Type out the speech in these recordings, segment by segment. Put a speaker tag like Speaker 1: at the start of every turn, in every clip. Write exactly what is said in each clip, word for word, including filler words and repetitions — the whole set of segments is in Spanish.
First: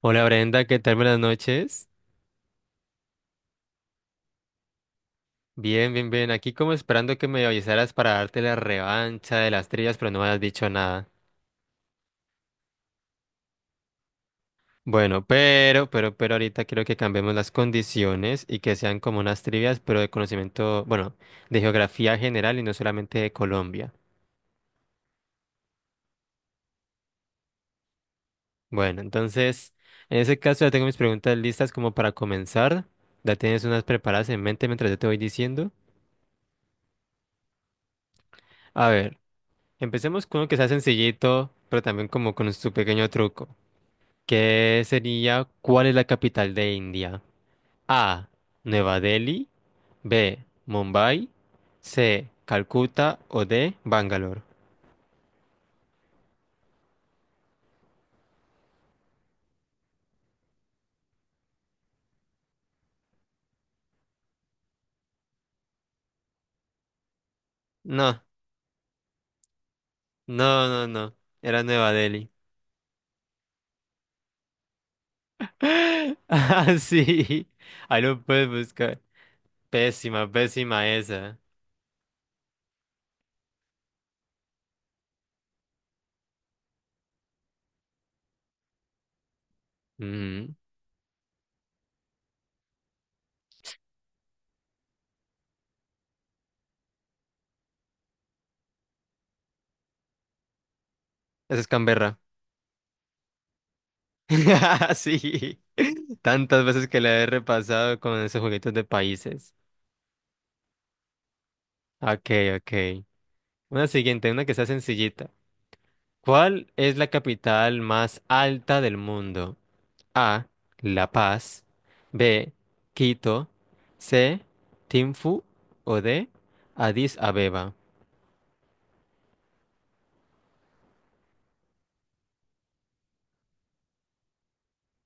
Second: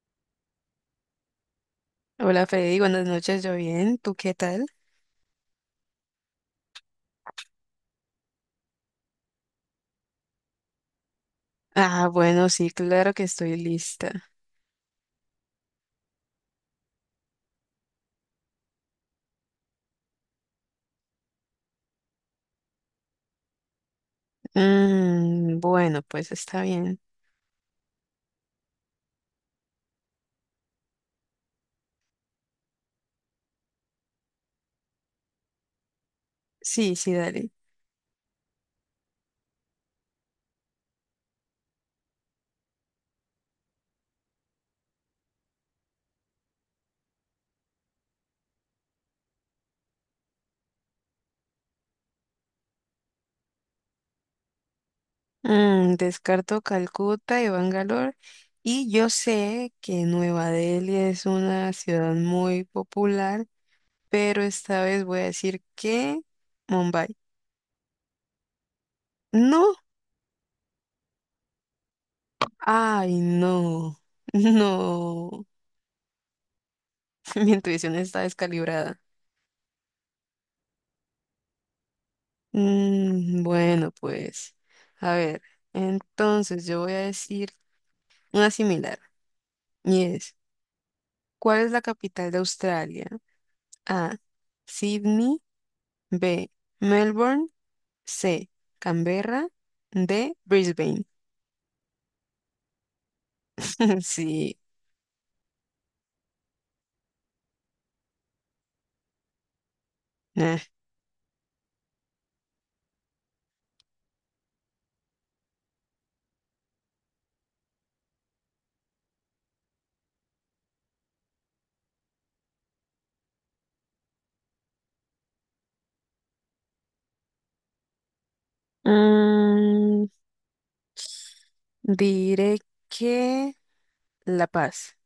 Speaker 1: Hola Brenda, ¿qué tal? Buenas noches.
Speaker 2: Hola Freddy, buenas noches, yo bien, ¿tú qué tal?
Speaker 1: Bien, bien, bien. Aquí como esperando que me avisaras para darte la revancha de las trillas, pero no me has dicho nada.
Speaker 2: Ah, bueno, sí, claro que estoy lista.
Speaker 1: Bueno, pero, pero, pero ahorita quiero que cambiemos las condiciones y que sean como unas trivias, pero de conocimiento, bueno, de geografía general y no solamente de Colombia.
Speaker 2: Mm, bueno, pues está bien.
Speaker 1: Bueno, entonces, en ese caso ya tengo mis preguntas listas como para comenzar. Ya tienes unas preparadas en mente mientras yo te voy diciendo.
Speaker 2: Sí, sí, dale.
Speaker 1: A ver, empecemos con uno que sea sencillito, pero también como con su pequeño truco. ¿Qué sería? ¿Cuál es la capital de India? A. Nueva Delhi. B. Mumbai. C. Calcuta o D. Bangalore.
Speaker 2: Mm, descarto Calcuta y Bangalore. Y yo sé que Nueva Delhi es una ciudad muy popular, pero esta vez voy a decir que Mumbai.
Speaker 1: No,
Speaker 2: No,
Speaker 1: no, no, no. Era Nueva Delhi.
Speaker 2: ay, no, no,
Speaker 1: Ah, sí.
Speaker 2: mi intuición
Speaker 1: Ahí
Speaker 2: está
Speaker 1: lo puedes buscar.
Speaker 2: descalibrada.
Speaker 1: Pésima, pésima esa.
Speaker 2: Mm, bueno, pues, a ver, entonces yo voy a decir una similar, y es,
Speaker 1: Mm.
Speaker 2: ¿cuál es la capital de Australia? A, Sydney, B, Melbourne, C, Canberra, D, Brisbane.
Speaker 1: Esa es Canberra.
Speaker 2: Sí.
Speaker 1: Sí. Tantas veces que la he repasado con esos juguetes de países.
Speaker 2: eh.
Speaker 1: Ok, ok. Una siguiente, una que sea sencillita. ¿Cuál es la capital más alta del mundo? A. La Paz. B. Quito. C. Tinfu. O D. Addis Abeba.
Speaker 2: Mm, Diré que La Paz.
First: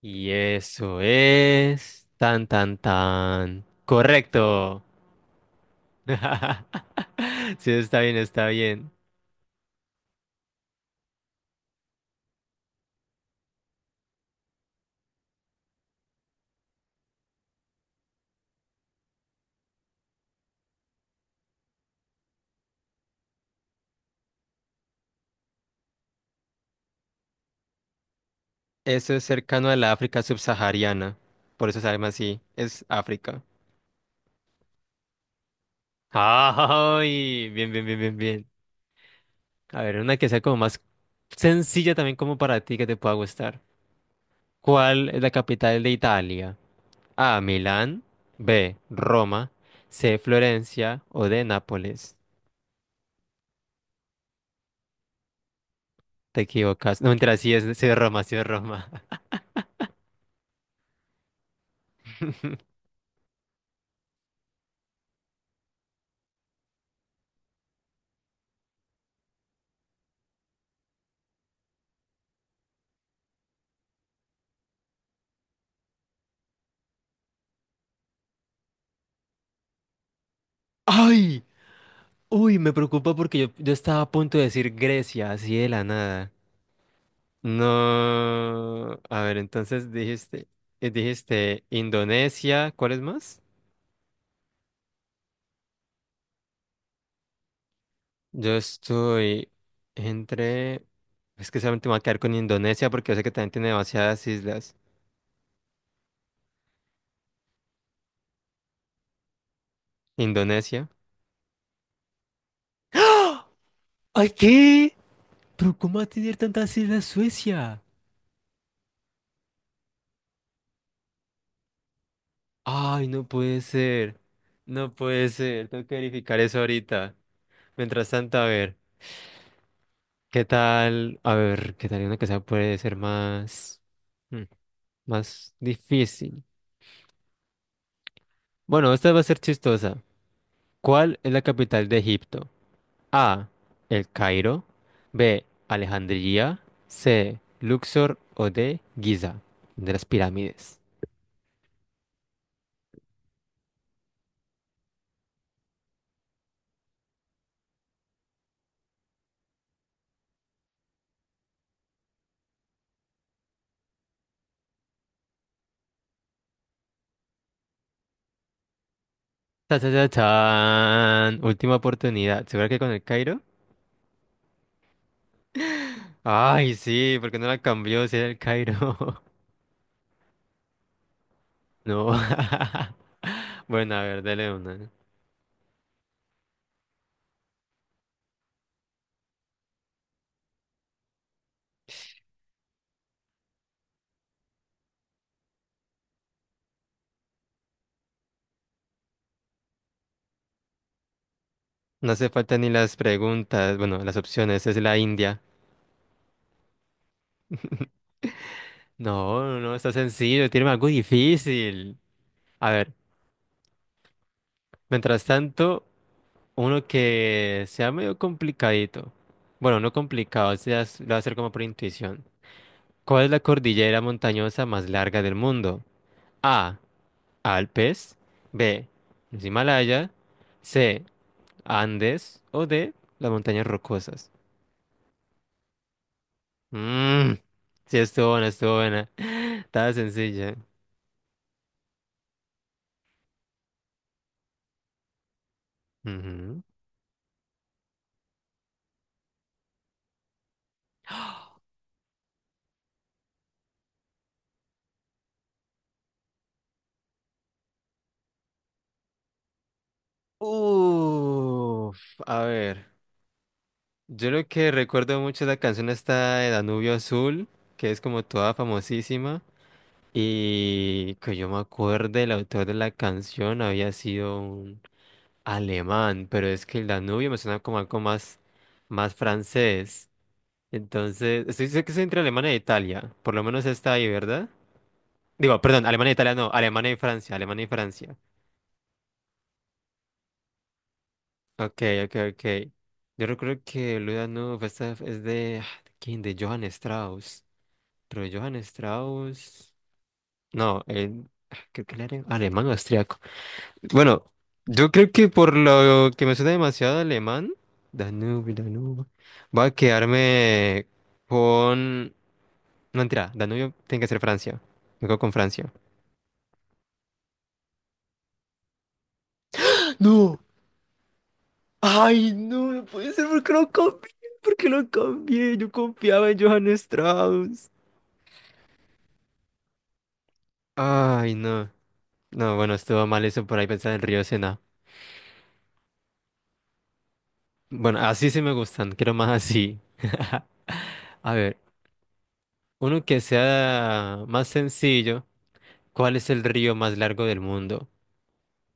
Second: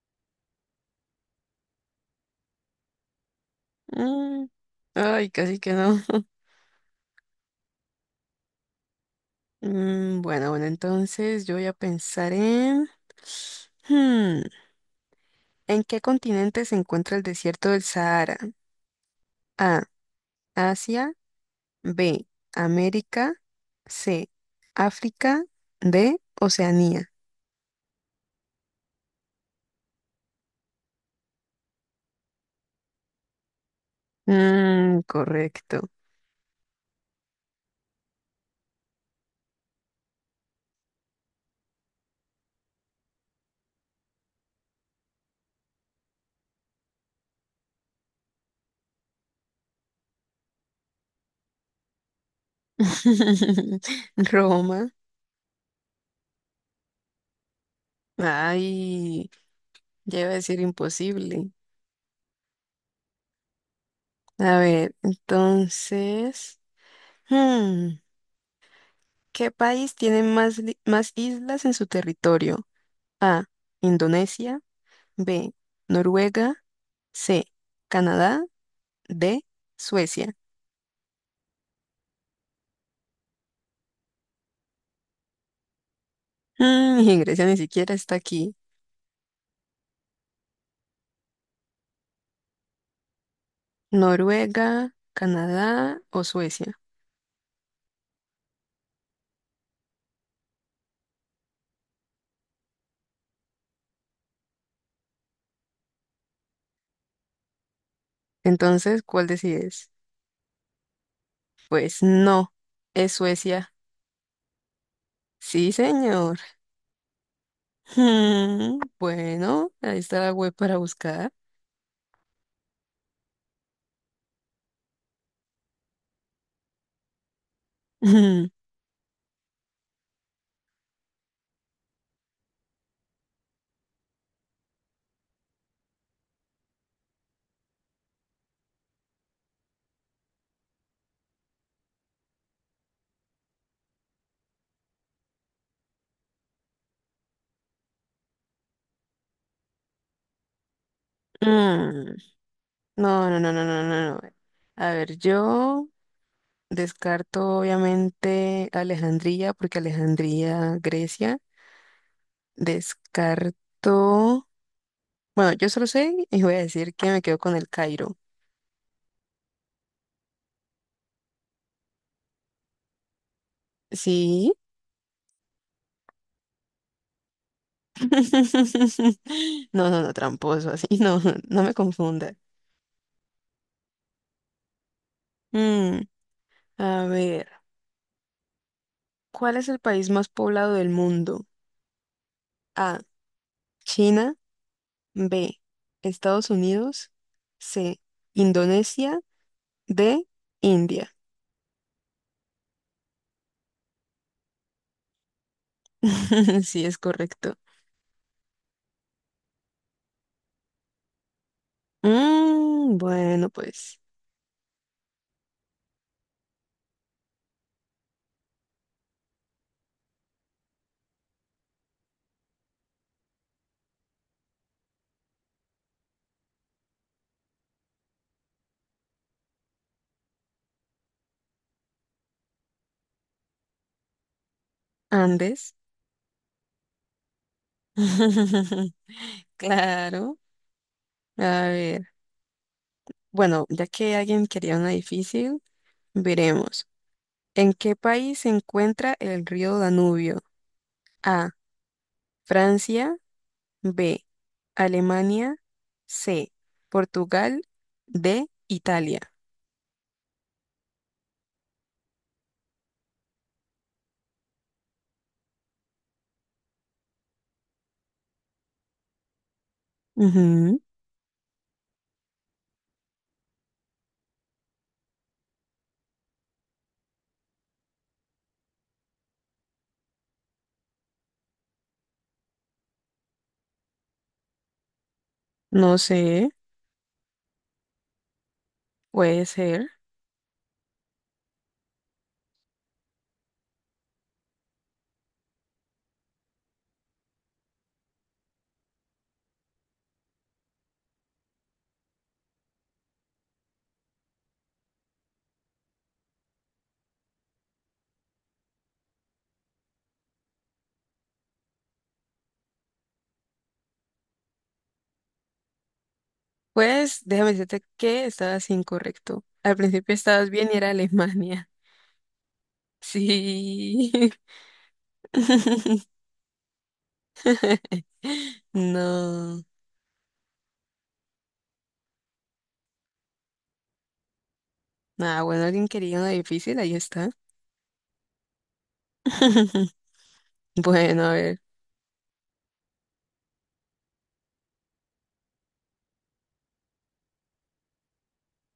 Speaker 1: Y eso es tan tan tan.
Speaker 2: Mm,
Speaker 1: Correcto.
Speaker 2: Ay, casi que no.
Speaker 1: Sí, está bien, está bien.
Speaker 2: Mm, bueno, bueno, entonces yo voy a pensar en... Hmm, ¿en qué continente se encuentra el desierto del Sahara? A. Asia. B. América. C. África. D. Oceanía.
Speaker 1: Eso es cercano a la África subsahariana. Por eso se llama así. Es África.
Speaker 2: Mm, correcto.
Speaker 1: ¡Ay! Bien, bien, bien, bien, bien. A ver, una que sea como más sencilla también como para ti que te pueda gustar. ¿Cuál es la capital de Italia? A, Milán, B, Roma, C, Florencia o D, Nápoles.
Speaker 2: Roma.
Speaker 1: Te equivocas. No, mentira, sí es, sí es Roma, sí es Roma.
Speaker 2: Ay, ya iba a decir imposible. A ver, entonces, hmm, ¿qué país tiene más, li- más islas en su territorio? A. Indonesia. B. Noruega. C. Canadá. De Suecia.
Speaker 1: ¡Ay! Uy, me preocupa porque yo, yo estaba a punto de decir Grecia, así de la nada.
Speaker 2: Mm, y Grecia ni siquiera está aquí.
Speaker 1: No. A ver, entonces dijiste, eh, dijiste Indonesia, ¿cuál es más?
Speaker 2: Noruega, Canadá o Suecia.
Speaker 1: Yo estoy entre... Es que solamente me voy a quedar con Indonesia porque yo sé que también tiene demasiadas islas.
Speaker 2: Entonces, ¿cuál decides?
Speaker 1: Indonesia.
Speaker 2: Pues no, es Suecia.
Speaker 1: ¡Ay, qué!
Speaker 2: Sí,
Speaker 1: ¿Pero cómo va a tener
Speaker 2: señor.
Speaker 1: tantas islas Suecia?
Speaker 2: Mm, bueno, ahí está la web para buscar.
Speaker 1: ¡Ay, no puede ser! No puede ser. Tengo que verificar eso ahorita. Mientras tanto, a
Speaker 2: Mm,
Speaker 1: ver. ¿Qué tal? A ver, ¿qué tal una que sea puede ser más... mm, más difícil? Bueno, esta va a ser chistosa. ¿Cuál es la capital de Egipto? A. El Cairo. B. Alejandría. C. Luxor o D. Giza. De las pirámides.
Speaker 2: mm. No, no, no, no, no, no, no. A ver, yo descarto obviamente Alejandría, porque Alejandría, Grecia. Descarto. Bueno, yo solo sé y voy a decir que me quedo con el Cairo.
Speaker 1: Ta, ta, ta, tan. Última oportunidad. ¿Segura que con el Cairo?
Speaker 2: Sí.
Speaker 1: Ay, sí, ¿por qué no la cambió si era el Cairo?
Speaker 2: No, no, no, tramposo, así. No, no me
Speaker 1: No.
Speaker 2: confunda.
Speaker 1: Bueno, a ver, dele una. No.
Speaker 2: Mm, a ver, ¿cuál es el país más poblado del mundo? A, China, B, Estados Unidos, C, Indonesia, D, India.
Speaker 1: No hace falta ni las preguntas. Bueno, las opciones. Es la India.
Speaker 2: Sí, es correcto.
Speaker 1: No, no, no, está sencillo. Tiene algo difícil. A ver.
Speaker 2: Mm, bueno, pues,
Speaker 1: Mientras tanto, uno que sea medio complicadito. Bueno, no complicado, se as- lo va a hacer como por intuición. ¿Cuál es la cordillera montañosa más larga del mundo? A. Alpes. B. Los Himalaya. C. Andes. O D. Las montañas rocosas.
Speaker 2: Andes.
Speaker 1: Mmm. Sí, estuvo buena, estuvo buena. Estaba
Speaker 2: Claro.
Speaker 1: sencilla.
Speaker 2: A ver. Bueno, ya que alguien quería una difícil,
Speaker 1: Ujú.
Speaker 2: veremos. ¿En qué país se encuentra el río Danubio? A. Francia. B. Alemania. C. Portugal. D. Italia.
Speaker 1: Uf, a ver. Yo lo que recuerdo mucho es la canción esta de Danubio Azul, que es como toda famosísima,
Speaker 2: Ujú.
Speaker 1: y que yo me acuerde, el autor de la canción había sido un alemán, pero es que el Danubio me suena como algo más, más francés. Entonces, estoy seguro que es entre Alemania e Italia, por lo menos está ahí, ¿verdad? Digo, perdón,
Speaker 2: No
Speaker 1: Alemania e
Speaker 2: sé,
Speaker 1: Italia no, Alemania y Francia, Alemania y Francia.
Speaker 2: puede ser.
Speaker 1: Ok, ok, ok. Yo recuerdo que Luda Danubio, esta es de, ah, ¿de quién? De Johann Strauss. Pero Johann Strauss. No, él- ah, creo que él era alemán o austriaco. Bueno, yo creo que por lo que me suena demasiado alemán, Danubio, Danubio, voy a quedarme con. No, mentira, Danubio tiene que ser Francia. Me quedo con Francia.
Speaker 2: Pues déjame decirte que estabas incorrecto. Al principio
Speaker 1: No,
Speaker 2: estabas bien y era Alemania.
Speaker 1: ay, no, no puede ser porque lo
Speaker 2: Sí.
Speaker 1: cambié, porque lo cambié. Yo confiaba en Johann Strauss.
Speaker 2: No.
Speaker 1: Ay, no. No, bueno, estuvo mal eso por ahí pensar en el río Sena.
Speaker 2: Nada, bueno, alguien quería una difícil, ahí está.
Speaker 1: Bueno, así sí me gustan, quiero más así.
Speaker 2: Bueno, a
Speaker 1: A ver,
Speaker 2: ver,
Speaker 1: uno que sea más sencillo, ¿cuál es el río más largo del mundo?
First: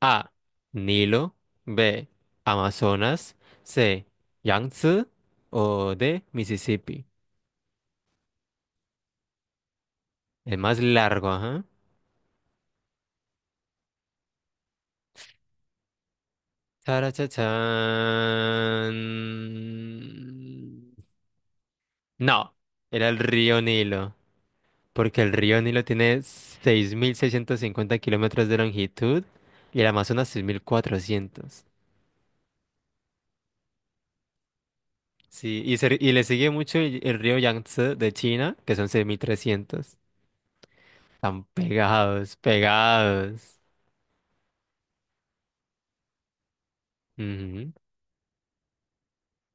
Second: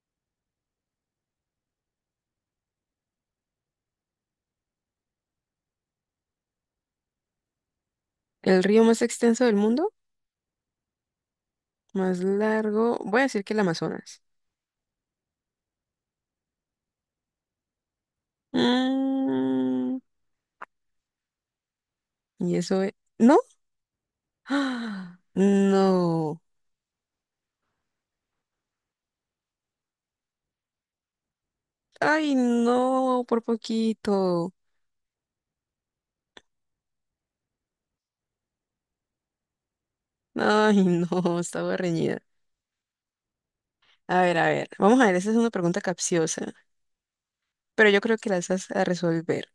Speaker 1: A, Nilo, B, Amazonas, C, Yangtze o D, Mississippi.
Speaker 2: el río más extenso del mundo,
Speaker 1: El más largo, ajá.
Speaker 2: más largo, voy a decir que el Amazonas.
Speaker 1: Tarachachán.
Speaker 2: Mm,
Speaker 1: No,
Speaker 2: y eso es...
Speaker 1: era el
Speaker 2: ¿No?
Speaker 1: río Nilo.
Speaker 2: ¡Ah!
Speaker 1: Porque el río Nilo tiene
Speaker 2: No.
Speaker 1: seis mil seiscientos cincuenta kilómetros de longitud y el Amazonas seis mil cuatrocientos.
Speaker 2: Ay, no, por poquito.
Speaker 1: Sí, y, se- y le sigue mucho el, el río Yangtze de China, que son seis mil trescientos.
Speaker 2: Ay, no,
Speaker 1: Están
Speaker 2: estaba reñida.
Speaker 1: pegados, pegados.
Speaker 2: A ver, a ver, vamos a ver, esa es una pregunta capciosa,
Speaker 1: Ujú.
Speaker 2: pero yo creo que la vas a resolver.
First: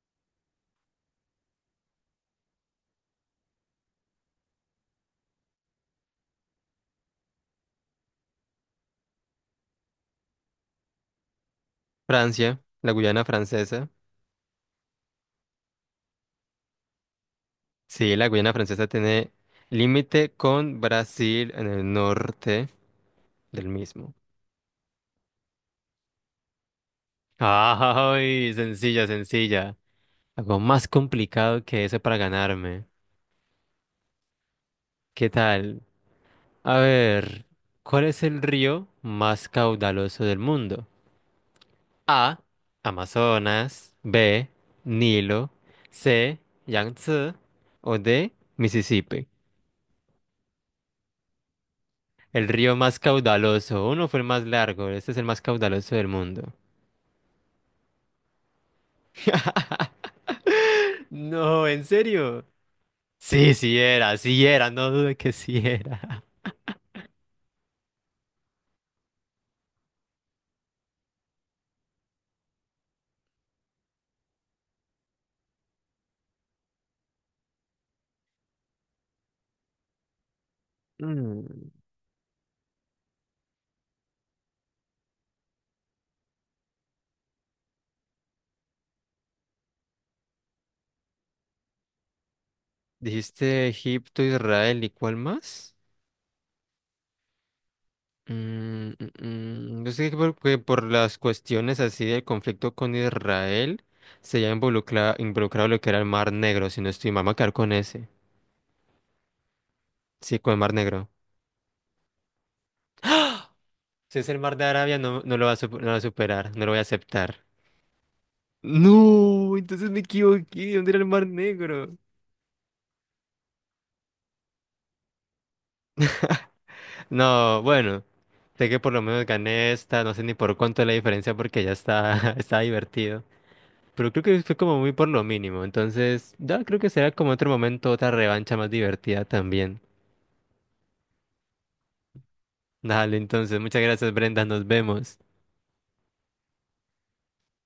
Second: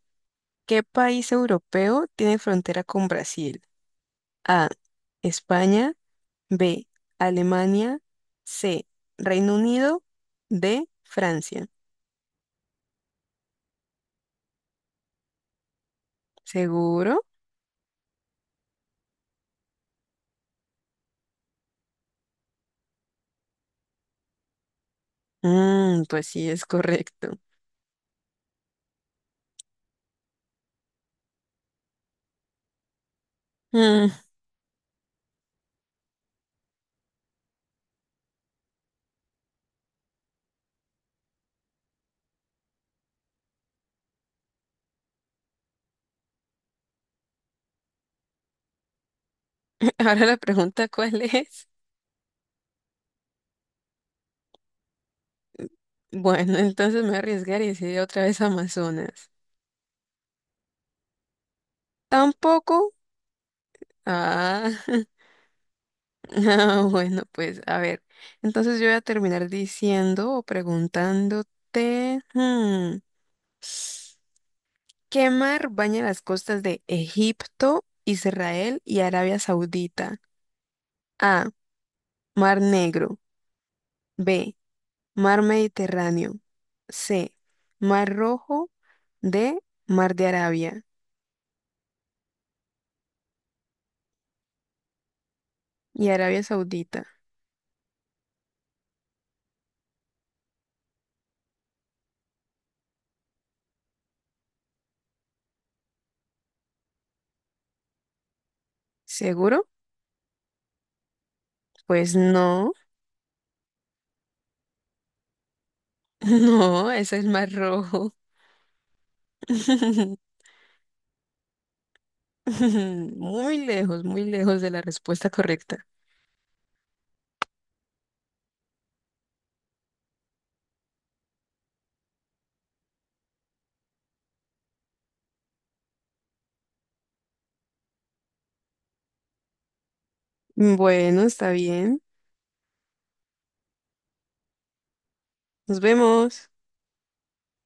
Speaker 2: ¿Qué país europeo tiene frontera con Brasil? A, España, B, Alemania, C, Reino Unido, D, Francia.
Speaker 1: Francia, la Guyana francesa.
Speaker 2: ¿Seguro?
Speaker 1: Sí, la Guyana francesa tiene límite con Brasil en el norte del mismo.
Speaker 2: Mm, pues sí, es correcto.
Speaker 1: ¡Ay! Sencilla, sencilla. Algo más complicado que eso para ganarme.
Speaker 2: Mm,
Speaker 1: ¿Qué tal? A ver, ¿cuál es el río más caudaloso del mundo? A. Amazonas. B. Nilo. C. Yangtze. O D. Mississippi.
Speaker 2: Ahora la pregunta, ¿cuál es?
Speaker 1: El río más caudaloso. Uno fue el más largo. Este es el más caudaloso del mundo.
Speaker 2: Bueno, entonces me voy a arriesgar y decir otra vez Amazonas.
Speaker 1: No, ¿en serio?
Speaker 2: ¿Tampoco?
Speaker 1: Sí, sí era, sí era.
Speaker 2: Ah,
Speaker 1: No dude que sí era.
Speaker 2: ah, bueno, pues a ver. Entonces yo voy a terminar diciendo o preguntándote, hmm, ¿qué mar baña las costas de Egipto, Israel y Arabia Saudita? A.
Speaker 1: Mm.
Speaker 2: Mar Negro. B. Mar Mediterráneo. C. Mar Rojo. D. Mar de Arabia.
Speaker 1: Dijiste Egipto, Israel y ¿cuál más?
Speaker 2: Y Arabia Saudita.
Speaker 1: Mm, mm, mm, Yo sé que por, que por las cuestiones así del conflicto con Israel se ya involucra, involucrado lo que era el Mar Negro, si no estoy mal, me voy a quedar con ese.
Speaker 2: ¿Seguro?
Speaker 1: Sí, con el Mar Negro.
Speaker 2: Pues no.
Speaker 1: Si es el Mar de Arabia, no, no lo va a, sup- no lo va a superar, no lo voy a
Speaker 2: No, ese es
Speaker 1: aceptar.
Speaker 2: Mar Rojo.
Speaker 1: No, entonces me equivoqué, ¿dónde era el Mar Negro?
Speaker 2: Muy lejos, muy lejos de la respuesta correcta.
Speaker 1: No, bueno, sé que por lo menos gané esta, no sé ni por cuánto es la diferencia porque ya está, está divertido. Pero creo que fue como muy por lo mínimo. Entonces, ya creo que será como otro momento, otra revancha más divertida también.
Speaker 2: Bueno, está bien.
Speaker 1: Dale, entonces, muchas gracias, Brenda. Nos vemos.
Speaker 2: Nos vemos.